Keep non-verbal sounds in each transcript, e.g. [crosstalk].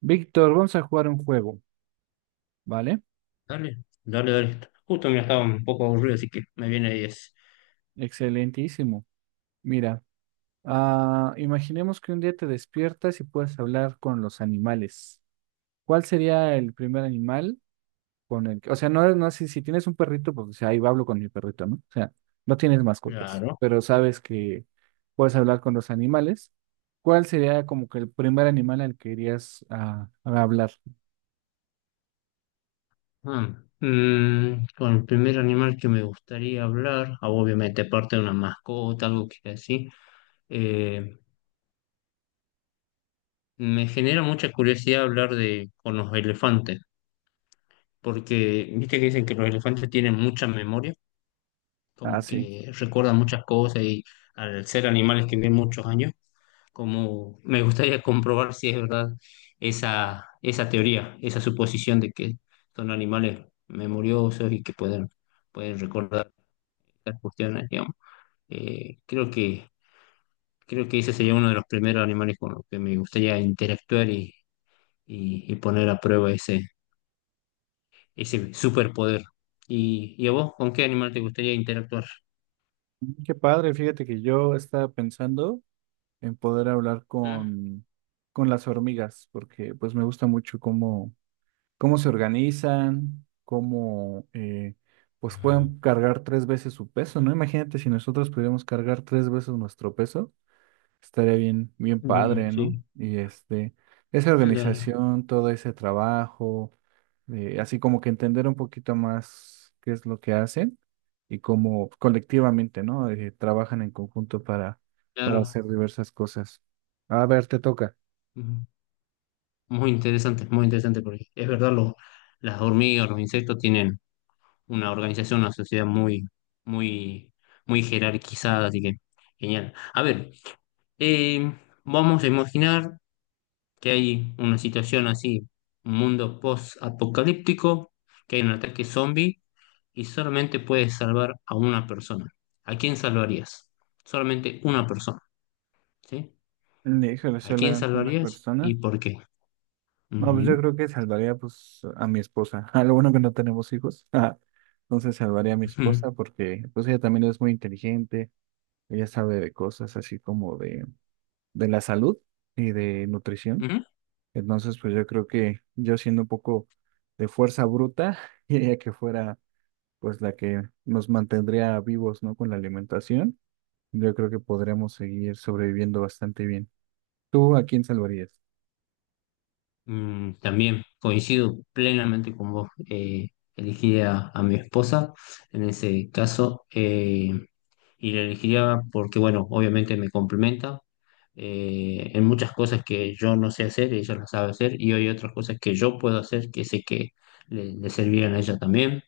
Víctor, vamos a jugar un juego, ¿vale? Dale, dale, dale. Justo me estaba un poco aburrido, así que me viene diez. Excelentísimo. Mira, imaginemos que un día te despiertas y puedes hablar con los animales. ¿Cuál sería el primer animal con el que, o sea, no, sé si tienes un perrito, pues o sea, ahí hablo con mi perrito, ¿no? O sea, no tienes mascotas, Claro. pero sabes que puedes hablar con los animales. ¿Cuál sería como que el primer animal al que irías a hablar? Ah, con el primer animal que me gustaría hablar, obviamente parte de una mascota, algo que así, eh, me genera mucha curiosidad hablar de con los elefantes, porque viste que dicen que los elefantes tienen mucha memoria, como Así. que recuerdan muchas cosas y al ser animales que viven muchos años, como me gustaría comprobar si es verdad esa teoría, esa suposición de que son animales memoriosos y que pueden recordar estas cuestiones, digamos. Eh, creo que, creo que ese sería uno de los primeros animales con los que me gustaría interactuar y poner a prueba ese superpoder. ¿Y a vos, ¿con qué animal te gustaría interactuar? Qué padre, fíjate que yo estaba pensando en poder hablar ¿Mm? Con las hormigas, porque pues me gusta mucho cómo, cómo se organizan, cómo pues Ah, pueden cargar tres veces su peso, ¿no? Imagínate si nosotros pudiéramos cargar tres veces nuestro peso, estaría bien, bien mm, padre, ¿no? sí, Y este, esa claro, organización, todo ese trabajo, así como que entender un poquito más qué es lo que hacen y cómo colectivamente, ¿no? Trabajan en conjunto para claro. hacer diversas cosas. A ver, te toca. Ujú. Muy interesante, porque es verdad, los, las hormigas, los insectos tienen una organización, una sociedad muy, muy, muy jerarquizada, así que genial. A ver, eh, vamos a imaginar que hay una situación así, un mundo post-apocalíptico, que hay un ataque zombie y solamente puedes salvar a una persona. ¿A quién salvarías? Solamente una persona, ¿sí? Híjole, ¿A solo quién a una salvarías y persona. por qué? No, pues yo Ujú, creo que salvaría pues a mi esposa. [laughs] Ah, lo bueno que no tenemos hijos. [laughs] Entonces salvaría a mi ujú, esposa porque pues ella también es muy inteligente. Ella sabe de cosas así como de la salud y de nutrición. ujú. Entonces, pues yo creo que yo siendo un poco de fuerza bruta, [laughs] diría que fuera pues la que nos mantendría vivos, ¿no? Con la alimentación, yo creo que podríamos seguir sobreviviendo bastante bien. ¿Tú a quién salvarías? [laughs] También coincido plenamente con vos. Elegiría a mi esposa en ese caso, y la elegiría porque, bueno, obviamente me complementa, en muchas cosas que yo no sé hacer, ella las sabe hacer y hay otras cosas que yo puedo hacer que sé que le servirían a ella también.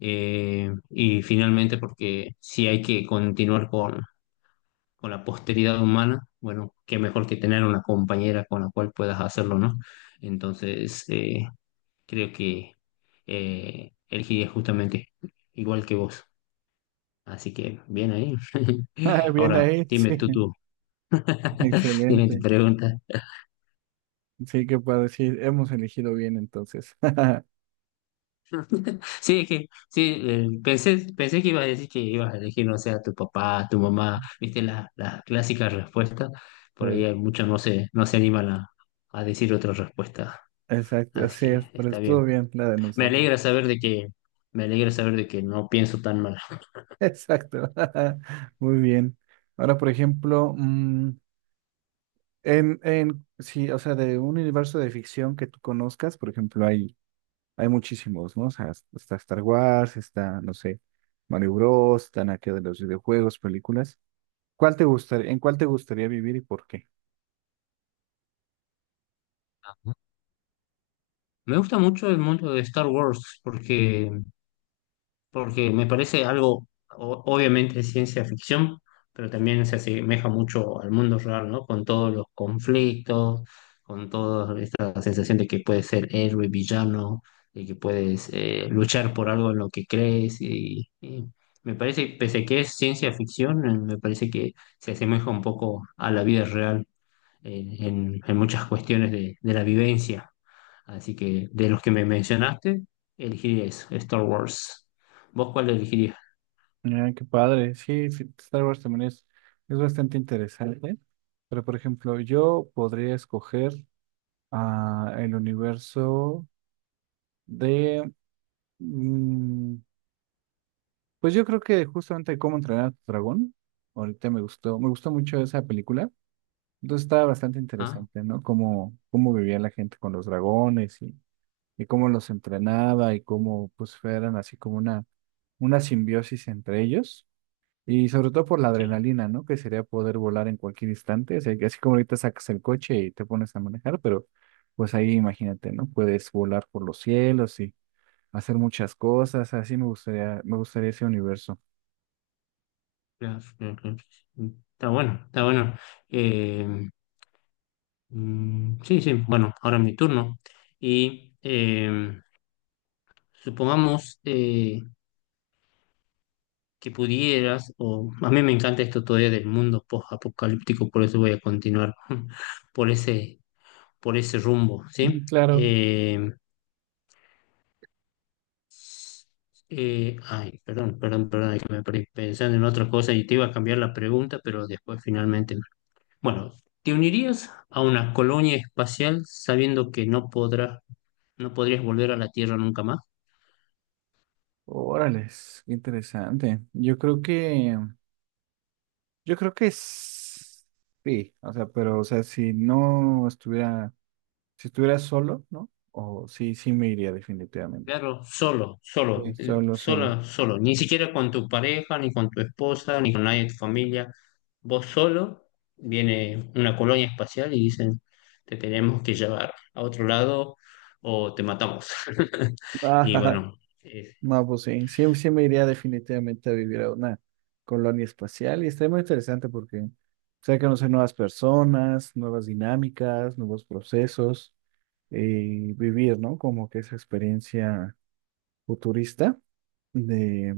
Y finalmente, porque si hay que continuar con la posteridad humana, bueno, qué mejor que tener una compañera con la cual puedas hacerlo, ¿no? Entonces, creo que, elegiría justamente igual que vos. Así que bien ahí. [laughs] Ah, bien Ahora, ahí, sí, dime tú, [laughs] [laughs] dime tu excelente. pregunta. Sí, que para decir, hemos elegido bien entonces. [laughs] Sí, es que sí, pensé que ibas a decir que ibas a elegir, no sé, a tu papá, a tu mamá, viste las clásicas respuestas. Por ahí Sí, hay muchos no se animan a decir otra respuesta. exacto, Así así es, que pero está bien. estuvo bien la de Me nosotros. alegra saber de que, me alegra saber de que no pienso tan mal. [laughs] Exacto, [laughs] muy bien. Ahora, por ejemplo, sí, o sea, de un universo de ficción que tú conozcas, por ejemplo, hay muchísimos, ¿no? O sea, está Star Wars, está, no sé, Mario Bros, están aquí de los videojuegos, películas. ¿Cuál te gustaría, en cuál te gustaría vivir y por qué? Me gusta mucho el mundo de Star Wars, porque me parece algo, obviamente es ciencia ficción, pero también se asemeja mucho al mundo real, ¿no? Con todos los conflictos, con toda esta sensación de que puedes ser héroe, villano, de que puedes, luchar por algo en lo que crees. Y me parece, pese que es ciencia ficción, me parece que se asemeja un poco a la vida real, en muchas cuestiones de la vivencia. Así que de los que me mencionaste, elegí eso, Star Wars. ¿Vos cuál elegirías? Ah, qué padre. Sí, sí, Star Wars también es bastante interesante. Pero, por ejemplo, yo podría escoger el universo de... pues yo creo que justamente cómo entrenar a tu dragón, ahorita me gustó mucho esa película. Entonces estaba bastante Ah, interesante, ¿no? Cómo, cómo vivía la gente con los dragones y cómo los entrenaba y cómo pues eran así como una simbiosis entre ellos. Y sobre todo por la sí. adrenalina, ¿no? Que sería poder volar en cualquier instante. O sea, que así como ahorita sacas el coche y te pones a manejar, pero pues ahí imagínate, ¿no? Puedes volar por los cielos y hacer muchas cosas. Así me gustaría ese universo. Claro, claro, claro. Sí. Está bueno, está bueno. Eh, sí, sí, bueno, ahora es mi turno. Y, supongamos, que pudieras, o a mí me encanta esto todavía del mundo post-apocalíptico, por eso voy a continuar [laughs] por ese, por ese rumbo, ¿sí? Ujú, claro. Eh, ay, perdón, perdón, perdón, es que me perdí pensando en otra cosa y te iba a cambiar la pregunta, pero después finalmente. Bueno, ¿te unirías a una colonia espacial sabiendo que no podrás, no podrías volver a la Tierra nunca más? Órale, qué interesante. Yo creo que sí, o sea, pero, o sea, si no estuviera, si estuviera solo, ¿no? O sí, sí me iría definitivamente. Claro, solo, Sí. solo, Solo, solo. solo, solo, ni siquiera con tu pareja, ni con tu esposa, ni con nadie de tu familia. Vos solo, viene una colonia espacial y dicen, te tenemos que llevar a otro lado o te matamos. [laughs] Y Ah, [laughs] bueno, es- no, pues sí, sí, sí me iría definitivamente a vivir a una colonia espacial y está muy interesante porque, o sea, conocer nuevas personas, nuevas dinámicas, nuevos procesos y vivir, ¿no? Como que esa experiencia futurista de,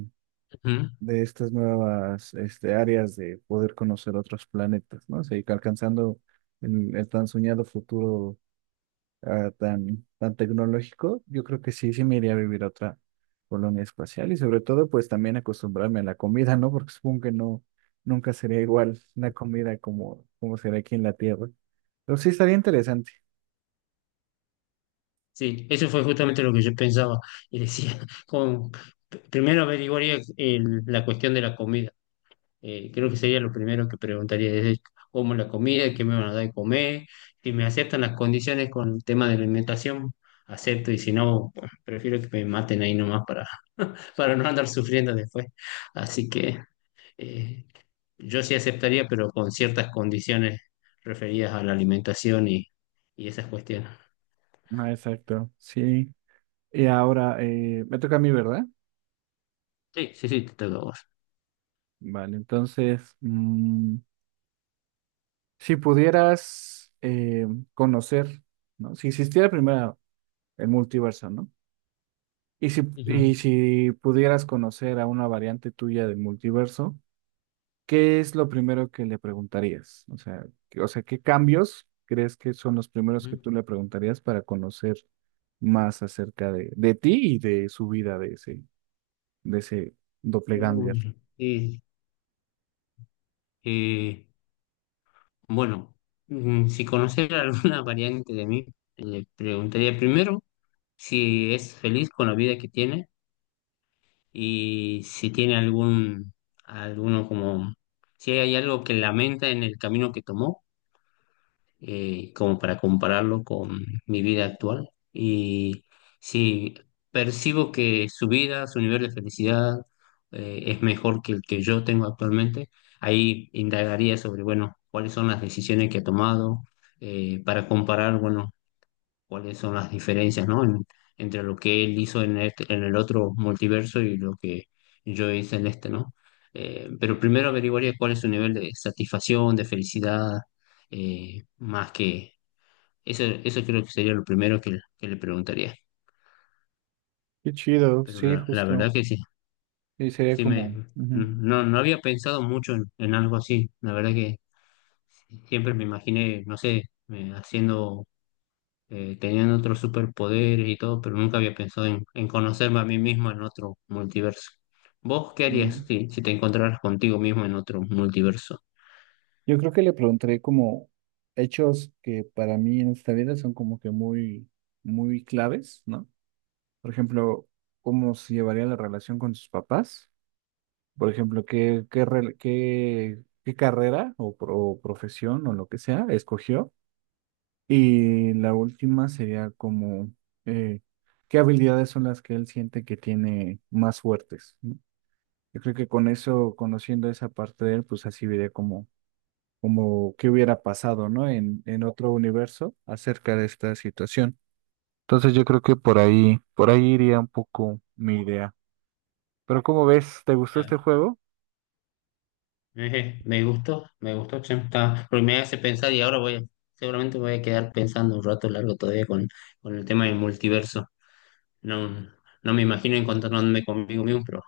de estas nuevas este, áreas de poder conocer otros planetas, ¿no? O sea, y alcanzando el tan soñado futuro tan, tan tecnológico, yo creo que sí, sí me iría a vivir a otra colonia espacial y sobre todo pues también acostumbrarme a la comida, ¿no? Porque supongo que no, nunca sería igual la comida como, como será aquí en la Tierra. Pero sí estaría interesante. sí, eso fue justamente lo que yo pensaba y decía, [laughs] como, primero averiguaría la cuestión de la comida. Creo que sería lo primero que preguntaría, desde cómo la comida, qué me van a dar de comer, si me aceptan las condiciones con el tema de la alimentación, acepto, y si no, bueno, prefiero que me maten ahí nomás para, [laughs] para no andar sufriendo después. Así que, eh, yo sí aceptaría, pero con ciertas condiciones referidas a la alimentación y esas cuestiones. Ah, exacto, sí. Y ahora me toca a mí, ¿verdad? Sí, sí, sí, te toca a vos. Vale, entonces, si pudieras conocer, ¿no? Si existiera primero el multiverso, ¿no? Ujú. Y si pudieras conocer a una variante tuya del multiverso, ¿qué es lo primero que le preguntarías? O sea, o sea, ¿qué cambios crees que son los primeros que Ujú. tú le preguntarías para conocer más acerca de ti y de su vida, de ese doppelganger? Uy, eh, bueno, si conociera [laughs] alguna variante de mí, le preguntaría primero si es feliz con la vida que tiene y si tiene algún, alguno como, si hay algo que lamenta en el camino que tomó, como para compararlo con mi vida actual. Y si percibo que su vida, su nivel de felicidad, es mejor que el que yo tengo actualmente, ahí indagaría sobre, bueno, cuáles son las decisiones que ha tomado, para comparar, bueno, cuáles son las diferencias, ¿no? Entre lo que él hizo en el otro multiverso y lo que yo hice en este, ¿no? Pero primero averiguaría cuál es su nivel de satisfacción, de felicidad, más que eso creo que sería lo primero que le preguntaría. Qué chido, Pero sí, la justo. verdad que sí, Y sería sí como... me, ujú. no, no había pensado mucho en algo así. La verdad que siempre me imaginé, no sé, haciendo, tenían otros superpoderes y todo, pero nunca había pensado en conocerme a mí mismo en otro multiverso. ¿Vos qué harías si, si te encontraras contigo mismo en otro multiverso? Yo creo que le preguntaré como hechos que para mí en esta vida son como que muy, muy claves, ¿no? Por ejemplo, cómo se llevaría la relación con sus papás. Por ejemplo, qué, qué carrera o profesión o lo que sea escogió. Y la última sería como eh, qué habilidades son las que él siente que tiene más fuertes, ¿no? Yo creo que con eso, conociendo esa parte de él, pues así vería como como qué hubiera pasado, ¿no? En otro universo acerca de esta situación. Entonces yo creo que por ahí iría un poco mi idea. Pero ¿cómo ves? ¿Te gustó este Ya. juego? Ejé, me gustó, che, está-, porque me hace pensar y ahora voy a, seguramente voy a quedar pensando un rato largo todavía con el tema del multiverso. No, no me imagino encontrándome conmigo mismo, pero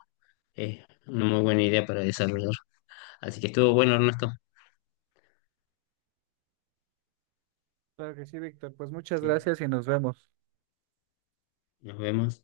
es una muy buena idea para desarrollar. Así que estuvo bueno, Ernesto. Claro que sí, Víctor. Pues muchas Sí, gracias y nos vemos. nos vemos.